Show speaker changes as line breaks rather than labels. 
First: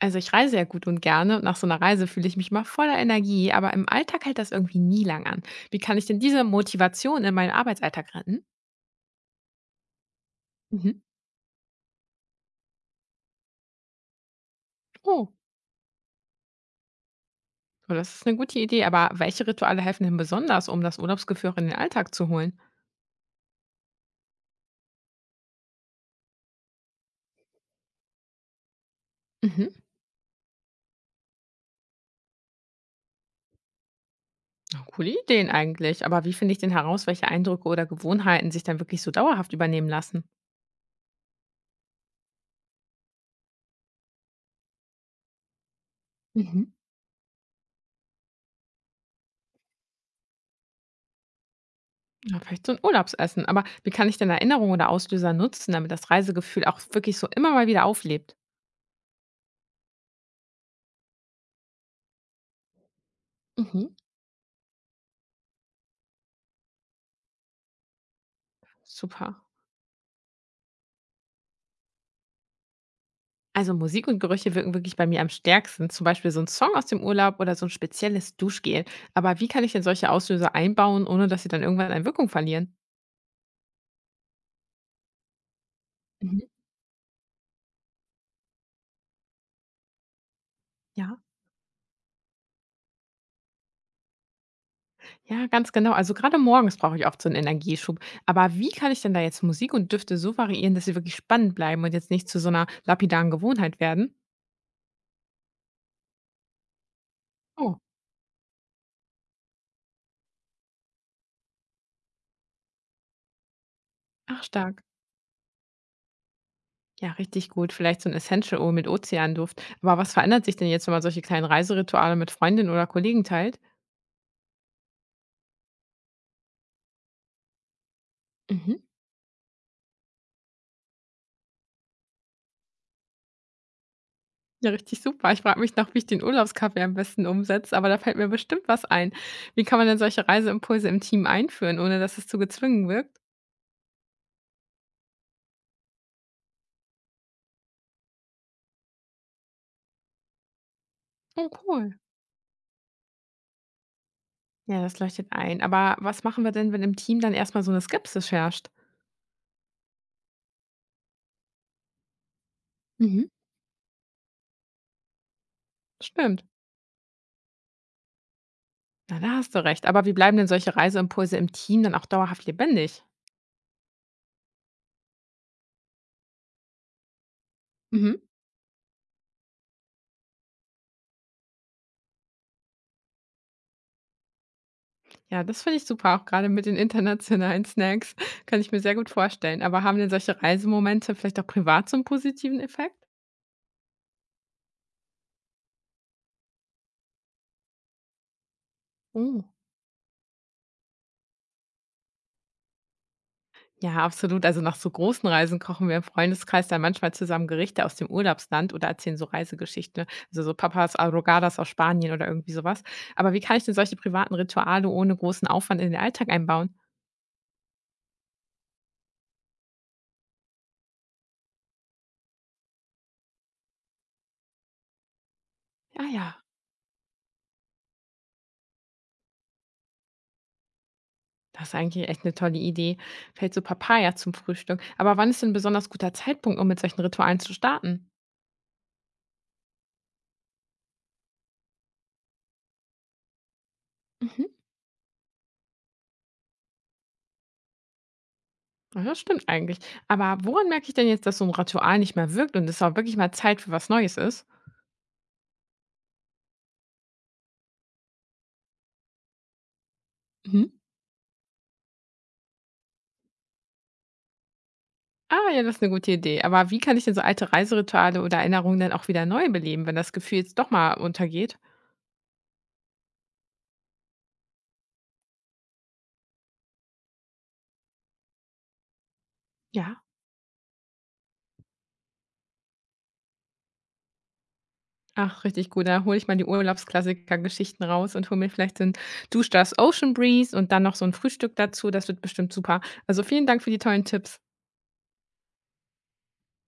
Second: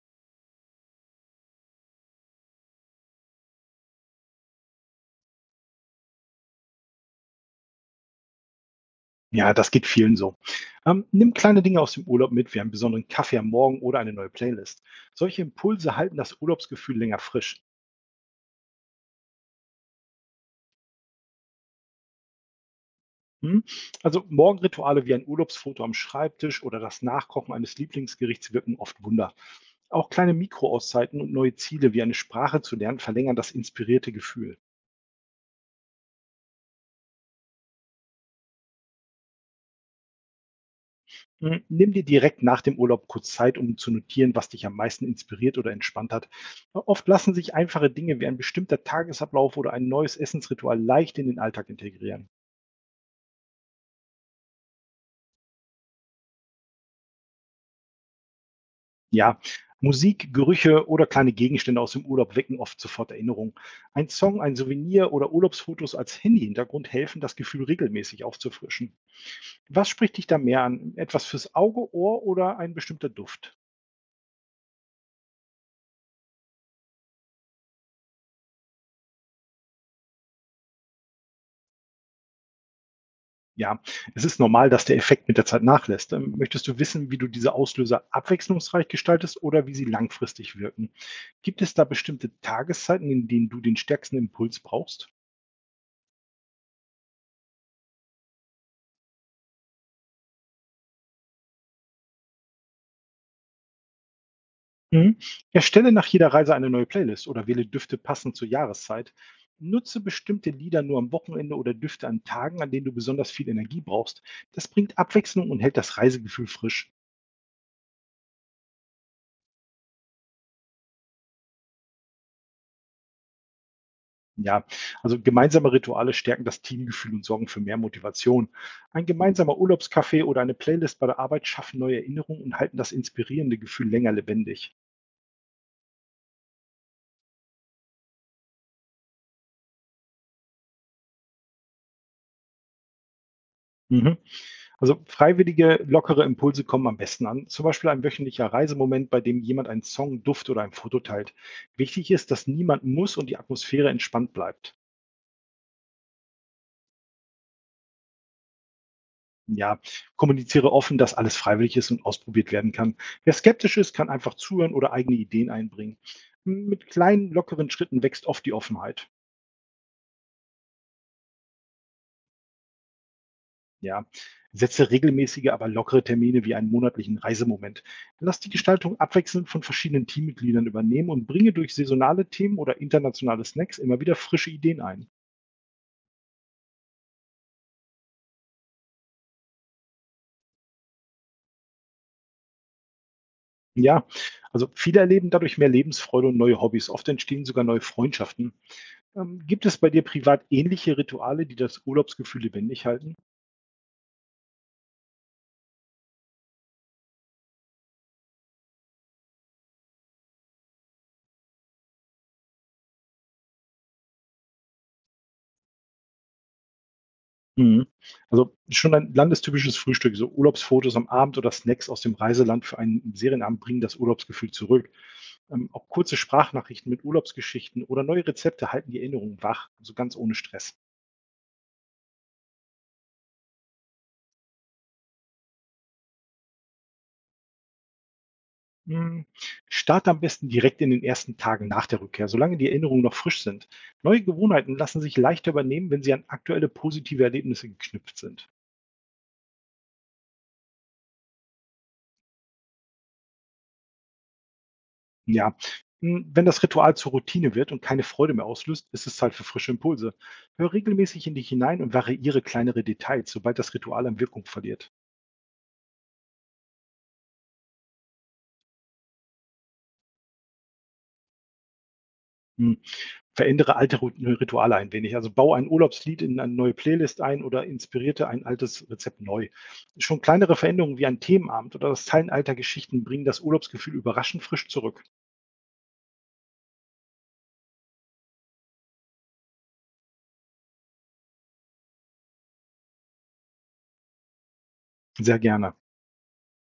Also ich reise ja gut und gerne und nach so einer Reise fühle ich mich mal voller Energie, aber im Alltag hält das irgendwie nie lang an. Wie kann ich denn diese Motivation in meinen Arbeitsalltag retten?
Ja, das geht vielen so.
Mhm.
Nimm kleine Dinge aus dem Urlaub mit, wie einen besonderen Kaffee am Morgen oder eine neue Playlist.
Oh,
Solche Impulse halten das Urlaubsgefühl länger frisch.
oh, das ist eine gute Idee, aber welche Rituale helfen denn besonders, um das Urlaubsgefühl auch in den Alltag zu holen?
Hm? Also Morgenrituale wie ein Urlaubsfoto am Schreibtisch oder das Nachkochen eines Lieblingsgerichts wirken oft Wunder.
Mhm.
Auch kleine Mikroauszeiten und neue Ziele wie eine Sprache zu lernen verlängern das inspirierte Gefühl.
Ja, coole Ideen eigentlich, aber wie finde ich denn heraus, welche Eindrücke oder Gewohnheiten sich dann wirklich so dauerhaft übernehmen lassen?
Mhm. Nimm dir direkt nach dem Urlaub kurz Zeit, um zu notieren, was dich am meisten inspiriert oder entspannt hat.
Mhm.
Oft lassen sich einfache Dinge wie ein bestimmter Tagesablauf oder ein neues Essensritual leicht in den Alltag integrieren.
Ja, vielleicht so ein Urlaubsessen, aber wie kann ich denn Erinnerungen oder Auslöser nutzen, damit das Reisegefühl auch wirklich so immer mal wieder auflebt?
Ja, Musik, Gerüche oder kleine Gegenstände aus dem Urlaub wecken oft sofort Erinnerungen.
Mhm.
Ein Song, ein Souvenir oder Urlaubsfotos als Handyhintergrund helfen, das Gefühl regelmäßig aufzufrischen.
Super.
Was spricht dich da mehr an? Etwas fürs Auge, Ohr oder ein bestimmter Duft?
Also Musik und Gerüche wirken wirklich bei mir am stärksten. Zum Beispiel so ein Song aus dem Urlaub oder so ein spezielles Duschgel. Aber wie kann ich denn solche Auslöser einbauen, ohne dass sie dann irgendwann an Wirkung verlieren?
Ja, es ist normal, dass der Effekt mit der Zeit nachlässt.
Mhm.
Möchtest du wissen, wie du diese Auslöser abwechslungsreich gestaltest oder wie sie langfristig wirken?
Ja.
Gibt es da bestimmte Tageszeiten, in denen du den stärksten Impuls brauchst?
Ja, ganz genau. Also gerade morgens brauche ich oft so einen Energieschub. Aber wie kann ich denn da jetzt Musik und Düfte so variieren, dass sie wirklich spannend bleiben und jetzt nicht zu so einer lapidaren Gewohnheit werden?
Mhm. Erstelle nach jeder Reise eine neue Playlist oder wähle
Oh,
Düfte passend zur Jahreszeit. Nutze bestimmte Lieder nur am Wochenende oder Düfte an Tagen, an denen du besonders viel Energie brauchst.
ach,
Das
stark.
bringt Abwechslung und hält das Reisegefühl frisch.
Ja, richtig gut. Vielleicht so ein Essential Oil mit Ozeanduft. Aber was verändert sich denn jetzt, wenn man solche kleinen Reiserituale mit Freundinnen oder Kollegen teilt?
Ja, also gemeinsame Rituale stärken das Teamgefühl und sorgen für mehr Motivation.
Mhm.
Ein gemeinsamer Urlaubscafé oder eine Playlist bei der Arbeit schaffen neue Erinnerungen und halten das inspirierende Gefühl länger
Ja,
lebendig.
richtig super. Ich frage mich noch, wie ich den Urlaubskaffee am besten umsetze, aber da fällt mir bestimmt was ein. Wie kann man denn solche Reiseimpulse im Team einführen, ohne dass es zu gezwungen wirkt?
Mhm. Also freiwillige, lockere Impulse kommen am besten an. Zum Beispiel ein wöchentlicher Reisemoment, bei dem jemand einen Song, Duft oder ein Foto teilt.
Oh, cool.
Wichtig ist, dass niemand muss und die Atmosphäre entspannt bleibt.
Ja, das leuchtet ein. Aber was machen wir denn, wenn im Team dann erstmal so eine Skepsis herrscht?
Ja, kommuniziere offen, dass alles freiwillig ist und ausprobiert werden kann.
Mhm.
Wer skeptisch ist, kann einfach zuhören oder eigene Ideen einbringen.
Stimmt.
Mit kleinen, lockeren Schritten wächst oft die Offenheit.
Na, da hast du recht. Aber wie bleiben denn solche Reiseimpulse im Team dann auch dauerhaft lebendig?
Ja, setze regelmäßige, aber lockere Termine wie einen monatlichen Reisemoment.
Mhm.
Lass die Gestaltung abwechselnd von verschiedenen Teammitgliedern übernehmen und bringe durch saisonale Themen oder internationale Snacks immer wieder frische Ideen ein.
Ja, das finde ich super, auch gerade mit den internationalen Snacks. Kann ich mir sehr gut vorstellen. Aber haben denn solche Reisemomente vielleicht auch privat so einen positiven Effekt?
Ja, also viele erleben dadurch mehr Lebensfreude und neue Hobbys. Oft entstehen sogar neue Freundschaften.
Oh.
Gibt es bei dir privat ähnliche Rituale, die das Urlaubsgefühl lebendig halten?
Ja, absolut. Also nach so großen Reisen kochen wir im Freundeskreis dann manchmal zusammen Gerichte aus dem Urlaubsland oder erzählen so Reisegeschichten, ne? Also so Papas Arrogadas aus Spanien oder irgendwie sowas. Aber wie kann ich denn solche privaten Rituale ohne großen Aufwand in den Alltag einbauen?
Mhm. Also schon ein landestypisches Frühstück, so Urlaubsfotos am Abend oder Snacks aus dem Reiseland für einen Serienabend bringen das Urlaubsgefühl zurück. Auch
Ja,
kurze
ja,
Sprachnachrichten mit Urlaubsgeschichten oder neue Rezepte halten die Erinnerung wach, so ganz ohne Stress.
das ist eigentlich echt eine tolle Idee. Fällt so Papaya zum Frühstück. Aber wann ist denn ein besonders guter Zeitpunkt, um mit solchen Ritualen zu starten?
Hm, Starte am besten direkt in den ersten Tagen nach der Rückkehr, solange die Erinnerungen noch frisch sind. Neue
Mhm.
Gewohnheiten lassen sich leichter übernehmen, wenn sie an aktuelle positive Erlebnisse geknüpft sind.
Ja, das stimmt eigentlich. Aber woran merke ich denn jetzt, dass so ein Ritual nicht mehr wirkt und es auch wirklich mal Zeit für was Neues ist?
Ja, wenn das Ritual zur Routine wird und keine Freude mehr auslöst, ist es Zeit für frische Impulse. Hör
Mhm.
regelmäßig in dich hinein und variiere kleinere Details, sobald das Ritual an Wirkung verliert.
Ah, ja, das ist eine gute Idee. Aber wie kann ich denn so alte Reiserituale oder Erinnerungen dann auch wieder neu beleben, wenn das Gefühl jetzt doch mal untergeht?
Hm, Verändere alte Rituale ein wenig. Also baue ein Urlaubslied in eine neue Playlist ein oder inspirierte ein altes Rezept neu.
Ja.
Schon kleinere Veränderungen wie ein Themenabend oder das Teilen alter Geschichten bringen das Urlaubsgefühl überraschend frisch zurück.
Ach, richtig gut. Da hole ich mal die Urlaubsklassiker-Geschichten raus und hole mir vielleicht so 'n Duschdas Ocean Breeze und dann noch so ein Frühstück dazu. Das wird bestimmt super. Also, vielen Dank für die tollen Tipps.
Sehr gerne.